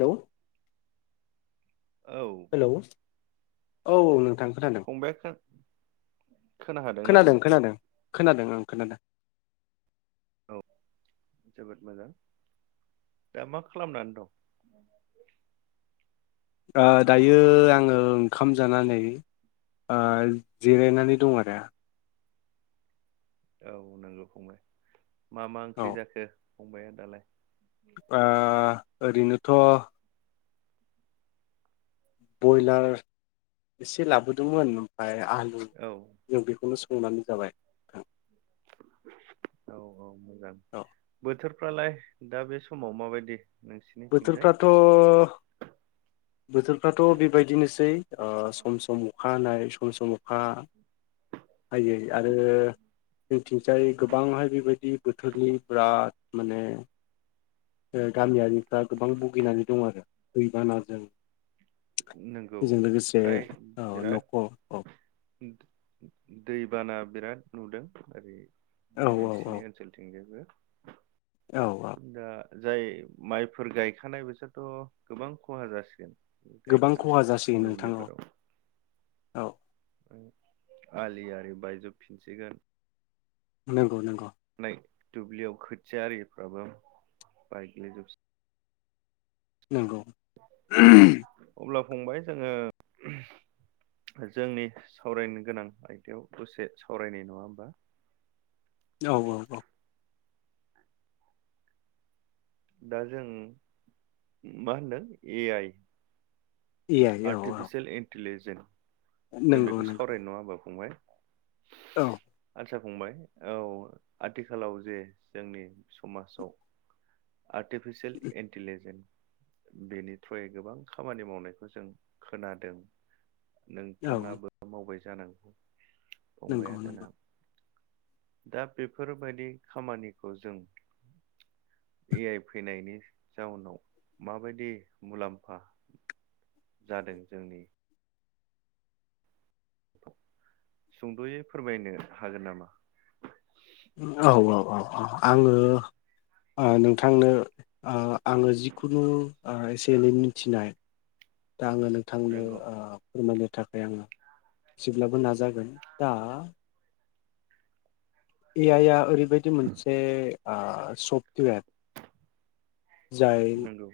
हेल' औ हेल' औ नों फंबाइ [unintelligible] खोना हादोंना खोनादों खोनादों खोनादों ओं खोनादों औ जोबोद मोजां दा मा खालामनानै दं [unintelligible] आ दायो आङो ओंखाम जानानै ओ जिरायनानै दं आरो औ नंगौ फंबाय मा मा औ ओंख्रि जाखो फंबाया दालाय आ ओरैनोथ' बयलार एसे लाबोदोंमोन ओमफाय आलु औ जों बेखौनो स संनानै जाबाय औ-औ मोजां औ बोथोरफ्रालाय दा बे समाव माबायदि नोंसिनिथिंजाय बोथोरफ्राथ' बोथोरफ्राथ' बेबायदिनोसै ओ सम सम अखा हानाय सम सम अखा हायै आरो जोंथिंसाय गोबांहाय बेबायदि बोथोरनि बिराद माने ओ गामियारिफ्रा गोबां भुगिनानै दं आरो दैबानाजों नंगौ बेजों लोगोसे फ्राय ओ बिराद न'खर दैबाना बिराद नुदों ओरै औ बे औ औ नोंसिनि ओनसोलथिं औ औ जायबो दा जाय माइफोर गायखानाय बिसोरथ' गोबां खहा जासिगोन गोबां खहा गायखानाय जासिगोन नोंथां औ दुब्लिफोराव औ आलि आरि बायजोबफिनसिगोन नंगौ नंगौ नै दुब्लियाव खोथिया ओरिफ्राबो बाइग्लिजोबस नंगौ अब्ला फंबाय जोङो जोंनि सावरायनो गोनां आयदायाव दसे सावरायनि नङा होम्बा औ औ-औ दा जों मा होनदों ए आइ ए आइ औ औ आर्टिफिसियेल इन्टिलिजेन जों नंगौ बेखौ नंगौ सावराय नङा होमा फंबाय औ आचसा फंबाय औ आथिखालाव जे जोंनि समाजाव। आर्टिफिसियेल इन्टिलिजेन बेनि थ्रयै गोबां खामानि मावनायखौ जों खोनादों औ नोंथाङाबो मावबाय जानांगौ फंबाया नंगौ नंगौ जोंना दा बेफोरबायदि खामानिखौ जों ए आइ फैनायनि जाउनाव माबायदि मुलाम्फा जादों जोंनि सुंद'यै फोरमायनो हागोन नामा औ औ आङो ओ नोंथांनो ओ आङो जिखुनु ओ एसे एनै मिथिनाय दा आङो नोंथांनो नंगौ ओ फोरमायनो थाखाय आङो एसेब्लाबो नाजागोन दा ए आइ आ ओरैबायदि मोनसे सफ्टवेर जाय नंगौ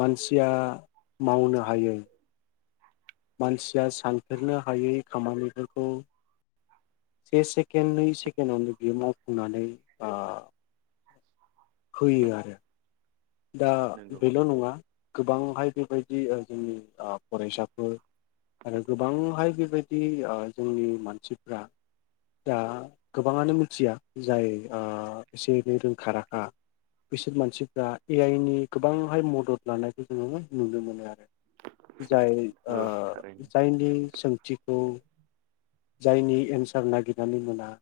मानसिया मावनो हायै मानसिया सानफेरनो हायै खामानिफोरखौ से सेकेण्ड नै सेकेण्डआवनो बियो मावफुंनानै ओ होयो आरो दा नंगौ बेल' नङा गोबांहाय बेबायदि ओ जोंनि ओ फरायसाफोर आरो गोबांहाय बेबायदि ओ जोंनि मानसिफ्रा दा गोबाङानो मिथिया जाय ओ एसे एनै रोंखा राखा बिसोर मानसिफ्रा ए आइ नि गोबांहाय मदद लानायखौ जोङो नुनो मोनो आरो जाय ओ औ थारैनो जायनि सोंथिखौ जायनि एन्सार नागिरनानै मोना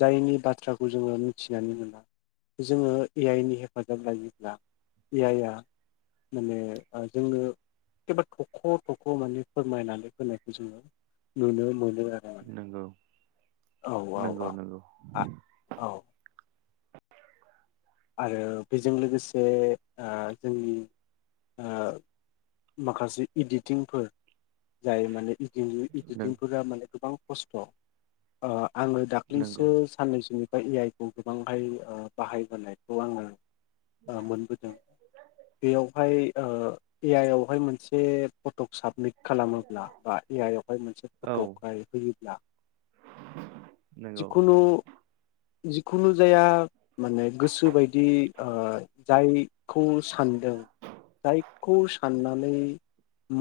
जायनि बाथ्राखौ जोङो मिथिनानै मोना जोङो ए आइ नि हेफाजाब लायोब्ला ए आइआ माने जोङो एबा थख' थख' माने फोरमायनानै होनायखौ जोङो नुनो मोनो आरो माने नंगौ औ औ नंगौ औ नंगौ आ औ आरो बेजों लोगोसे ओ जोंनि ओ माखासे इदिटिंफोर जाय माने नों इदिटिंफोरा माने गोबां खस्थ' ओ आङो दाख्लैसो नंगौ साननैसोनि बा ए आइ खौ गोबांहाय बाहायबोनायखौ आङो ओ मोनबोदों बेयावहाय ओ ए आइ आवहाय मोनसे फटक साबमिट खालामोब्ला बा ए आइ आवहाय मोनसे फट' औ होयोब्ला नंगौ जिखुनु जिखुनु जाया माने गोसो बायदि ओ जायखौ सानदों जायखौ साननानै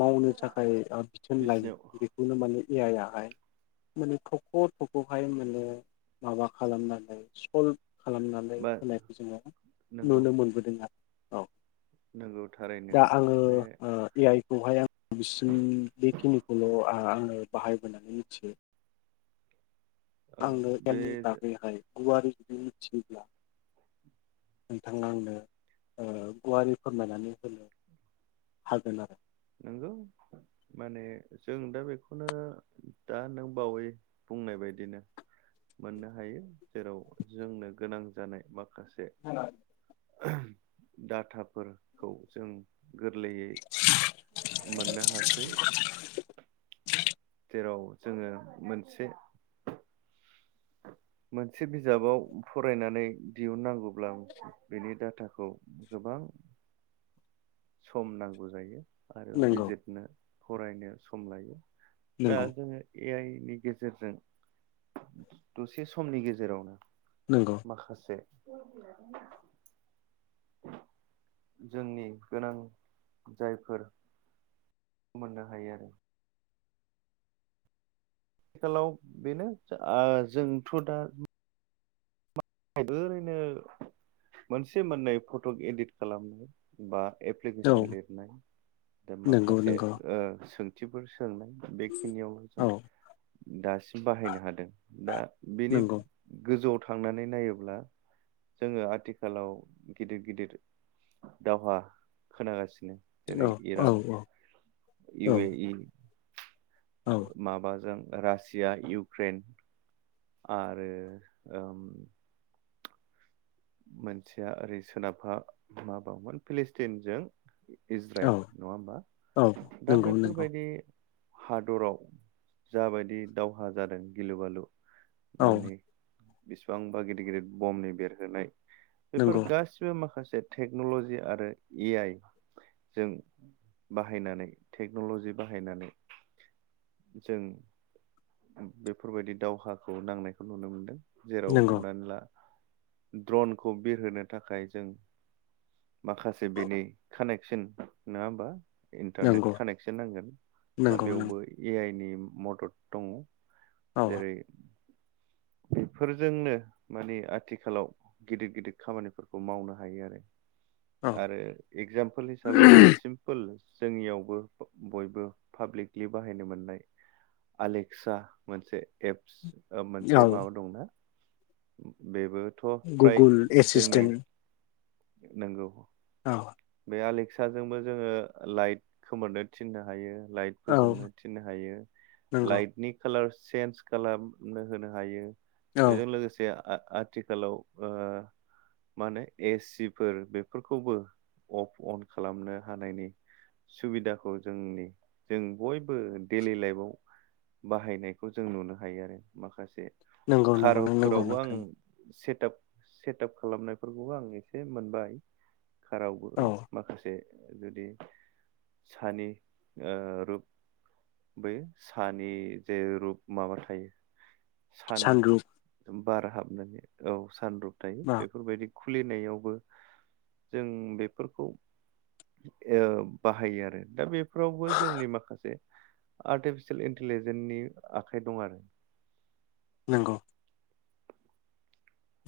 मावनो थाखाय ओ बिथोन लायो बिसिनियाव बेखौनो माने ए आइ आहाय माने थख' थख'हाय माने माबा खालामनानै सल्भ खालामनानै बा होनायखौ जोङो नंगौ नुनो मोनबोदों आरो औ नंगौ थारैनो दा आङो बे ओ ए आइ बेखौहाय आं बिसिम बेखिनिखौल' आङो बाहायबोनानै मिथियो औ आंनो बे एलनि बागैहाय गुवारै जुदि मिथियोब्ला नोंथांङा आंनो ओ गुवारै फोरमायनानै होनो? हागोन आरो। नंगौ। माने जों दा बेखौनो दा नों बावै बुंनाय बायदिनो मोननो हायो जेराव जोंनो गोनां जानाय मा ओ डाटाफोरखौ जों गोरलैयै मोननो हासै। जेराव जोङो मोनसे मोनसे बिजाबाव फरायनानै दिहुननांगौब्ला बेनि डाटाखौ गोबां गोबां सम नांगौ जायो। आरो नंगौ बिजिरनो फरायनो सम लायो, दा नंगौ जोङो ए आइ नि गेजेरजों दसे समनि गेजेरावनो नंगौ माखासे जोंनि गोनां जायफोर मोननो हायो आरो। आथिखालाव बेनो आह जोंथ' दा ओरैनो मोनसे मोननै फट' इदिट खालामनाय बा औ एप्लिकेसन लिरनाय दा नंगौ माखासे नंगौ ओ सोंथिफोर सोंनाय बेखिनियावल जों औ दासिम बाहायनो हादों दा बेनि नंगौ गोजौआव थांनानै नायोब्ला जोङो आथिखालाव गिदिर गिदिर दावहा खोनागासिनो। औ जेरै औ इरान, इउ ए इ औ माबाजों रासिया, इउक्रेन आरो ओम मोनसेया ओरै सोनाबहा माबावमोन फिलिस्टिनजों औ इजराइल नङा होमबा औ दा नंगौ नंगौ बैफोरबायदि हादराव जाबायदि दावहा जादों गिलु बालु औ माने बिसेबांबा गिदिर गिदिर बम्बनि बेरहोनाय बेफोर नंगौ गासिबो माखासे टेक्न'ल'जि आरो ए आइ जों बाहायनानै टेक्नलजि बाहायनानै जों बेफोरबायदि दावहाखौ नांनायखौ नुनो मोनदों। जेराव नंगौ हमनानै ला द्र'नखौ बिरहोनो थाखाय जों माखासे बेनि कानेकसन नङा होमबा? इन्टारनेट नंगौ कानेक्सन नांगोन, दा नंगौ नों बेवबो ए आइ नि मदद दङ। औ जेरै बेफोरजोंनो माने आथिखालाव गिदिर गिदिर खामानिफोरखौ मावनो हायो आरो। औ आरो एक्जामपोल हिसाबै जों सिम्पोल जोंनियावबो बयबो पाब्लिकलि बाहायनो मोननाय आलेक्सा मोनसे एप्स मोनसे औ माबा दंना बेबो गुगोल एसिसटेनट नंगौ। बे आलेक्साजोंबो जोङो लाइट खोमोरनो थिननो हायो। लाइट औ फोजोंनो थिन्नो हायो नंगौ लाइटनि कालार चेन्ज खालामनो होनो हायो, औ बेजों लोगोसे आ-आथिखालाव ओ मा होनो ए सिफोर बेफोरखौबो अफ अन खालामनो हानायनि सुबिदाखौ जोंनि जों बयबो डेलि लाइफआव बाहायनायखौ जों नुनो हायो आरो माखासे नंगौ नंगौ नों नंगौ खार'फोरावबो आं नोंथां से सेटाप खालामनायफोरखौबो आं एसे मोनबाय कारावबो औ माखासे जुदि सानि ओ रुप बै सानि जे रुप माबा थायो सान सानरुप बार हाबनानै औ सान रुप थायो औ बेफोरबायदि खुलिनायावबो जों बेफोरखौ ओ बाहायो आरो दा बेफोरावबो जोंनि माखासे आर्टिफिसिल इन्टेलेजेननि आखाइ दं आरो नंगौ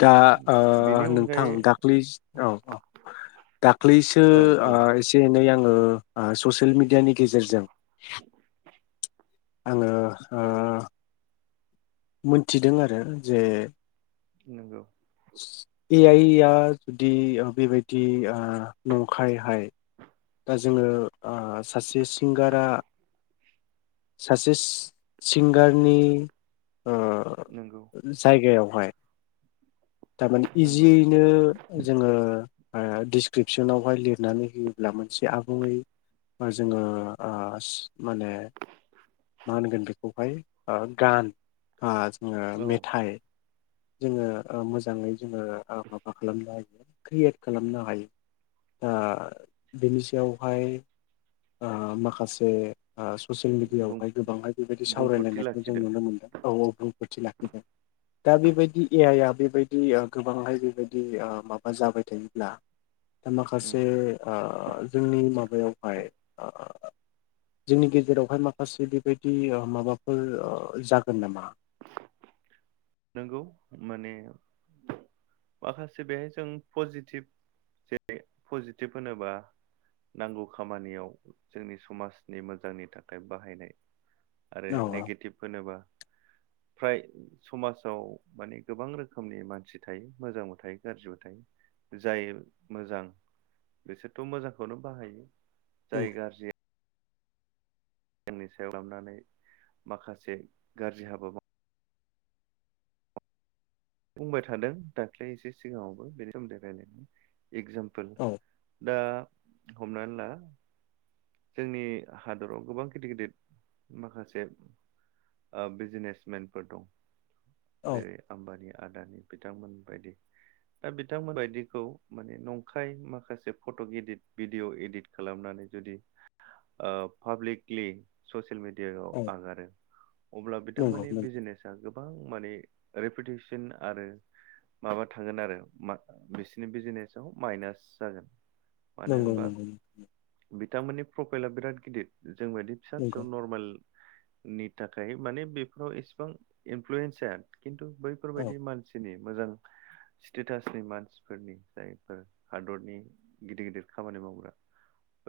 दा ओ बेनि नोंथां अनगायै दाख्लैस औ औ दाख्लैसो औ ओ बुं एसे एनै आङो ओ ससियेल मिडियानि गेजेरजों [inaudible] आङो ओ मोनथिदों आरो जे नंगौ ए आइ आइआ दि बेबायदि नंखायहाय दा जोङो ओ सासे सिंगारा सासे सिस सिंगारनि ओ नंगौ जायगायावहाय थारमाने नंगौ इजियैनो जोङो ओ डिसक्रिपसनावहाय लिरनानै होयोब्ला मोनसे आबुङै जोङो ओस माने मा होनगोन बेखौहाय ओ गान बा जोङो औ मेथाइ जोङो ओ मोजाङै जोङो ओ माबा खालामनो हायो क्रियेट खालामनो हायो। ओ बेनि सायावहाय ओ माखासे ओ ससियेल बुं मिडियाआवहाय गोबांहाय बेबायदि बुंफोरथि सावरायलायनायखौ जों लाखिदों नुनो मोनदों। औ औ रोंगौथि लाखिदों दा बेबायदि ए आइआ बेबायदि गोबांहाय बेबायदि ओ माबा जाबाय थायोब्ला दा उम माखासे ओ जोंनि माबायावहाय ओ जोंनि गेजेरावहाय माखासे बेबायदि ओ माबाफोर ओ जागोन नामा नोंगौ माने माखासे बेहाय जों पजिटिभ जे पजिटिभ होनोबा नांगौ खामानियाव जोंनि समाजनि मोजांनि थाखाय बाहायनाय। आरो औ नेगेटिभ होनोबा फ्राय समाज आव माने गोबां रोखोमनि मानसि थायो मोजांबो थायो गाज्रिबो थायो। जाय मोजां बिसोरथ' मोजांखौनो बाहायो। जाय गारजि जोंनि सायाव लानानै माखासे गाज्रि हाबा माव बुंबाय थादों दाख्लै एसे सिगाङावबो बेनि सोमोन्दै रायलायनो एकजामपोल औ दा हमनानै ला जोंनि हादराव गोबां गिदिर गिदिर माखासे ओ बिजनेसमेनफोर दं औ जेरै आम्बानिया दानि बिथांमोन बायदि दा बिथांमोन बायदिखौ माने नंखाय माखासे फट' इदिट, भिडिअ' इदित खालामनानै बेबादि पाब्लिकलि ससियेल मिडिया इयाव औ आगारो अब्ला नंगौ बिथांमोननि बिजनेसा गोबां मानेे रेपिथिस थिन आरो माबा थागोन आरो मा बिसिनि बिजिनेसआव माइनास जागोन। मानो नंगौ होनबा नंगौ। बिथांमोननि प्रफाइला बिराद गिदिर जोंबायादि फिसा फिसौ नंगौ नरमेल नि थाखाय माने बेफोराव इसेबां इनफ्लुयेन्स जाया खिन्थु औ बेफोरबायदि मानसिनि मोजां स्टेटासनि मानसिफोरनि जायफोर हादरनि गिदिर गिदिर खामानि मावग्रा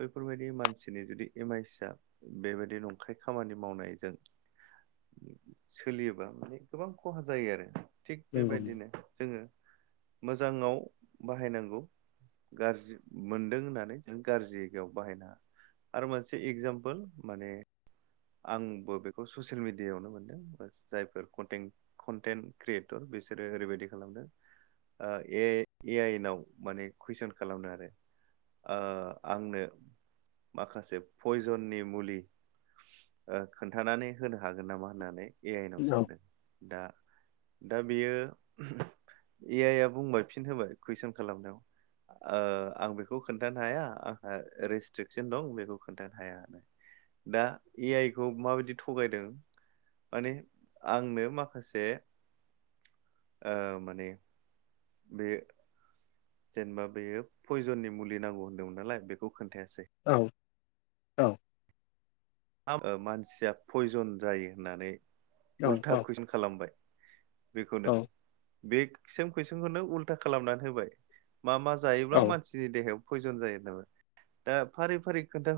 बैफोरबायदि मानसिनि जुदि एम आइ सि या बेबायदि नंखाय खामानि मावनायजों सोलियोबा माने गोबां खहा जायो आरो थिग नंगौ बेबायदिनो जोङो मोजाङाव बाहायनांगौ गाज्रि मोनदों होननानै जों गाज्रि आव बाहाय नाङा आरो मोनसे एगजामपोल माने आंबो बेखौ ससियेल मिडियाायावनो मोनदों जायफोर कन्टेन्ट कन्टेन्ट क्रियेटर बिसोरो ओरैबायदि खालामदों ओ ए आइ ए आइ नाव माने कुइसन खालामनो आरो ओ आंनो माखासे पयजननि मुलि ओ खोन्थानानै होनो हागोन नामा होननानै ए आइ नाव औ सोंदों दा दा बेयो ए आइ आ बुंबाय फिन होबाय कुइसन खालामनायाव ओ आं खौ खोन्थानो हाया आंहा रेस्ट्रिकसन दं बेखौ खोन्थानो हाया। दा ए आइ खौ माबायदि थगायदों माने आंनो माखासे ओ माने बे जेनेबा बेयो पयजननि मुलि नांगौ होनदोंमोन नालाय बेखौ खोन्थायासै। औ औ ओम मानसिया पयजन जायो होननानै उल्था औ कुइसन खालामबाय? बेखौनो औ बेसिम कुइसनखौनो उल्था खालामनानै होबाय मा मा जायोब्ला औ मानसिनि देहायाव पयजन जायो नामा दा फारि फारि खोनथा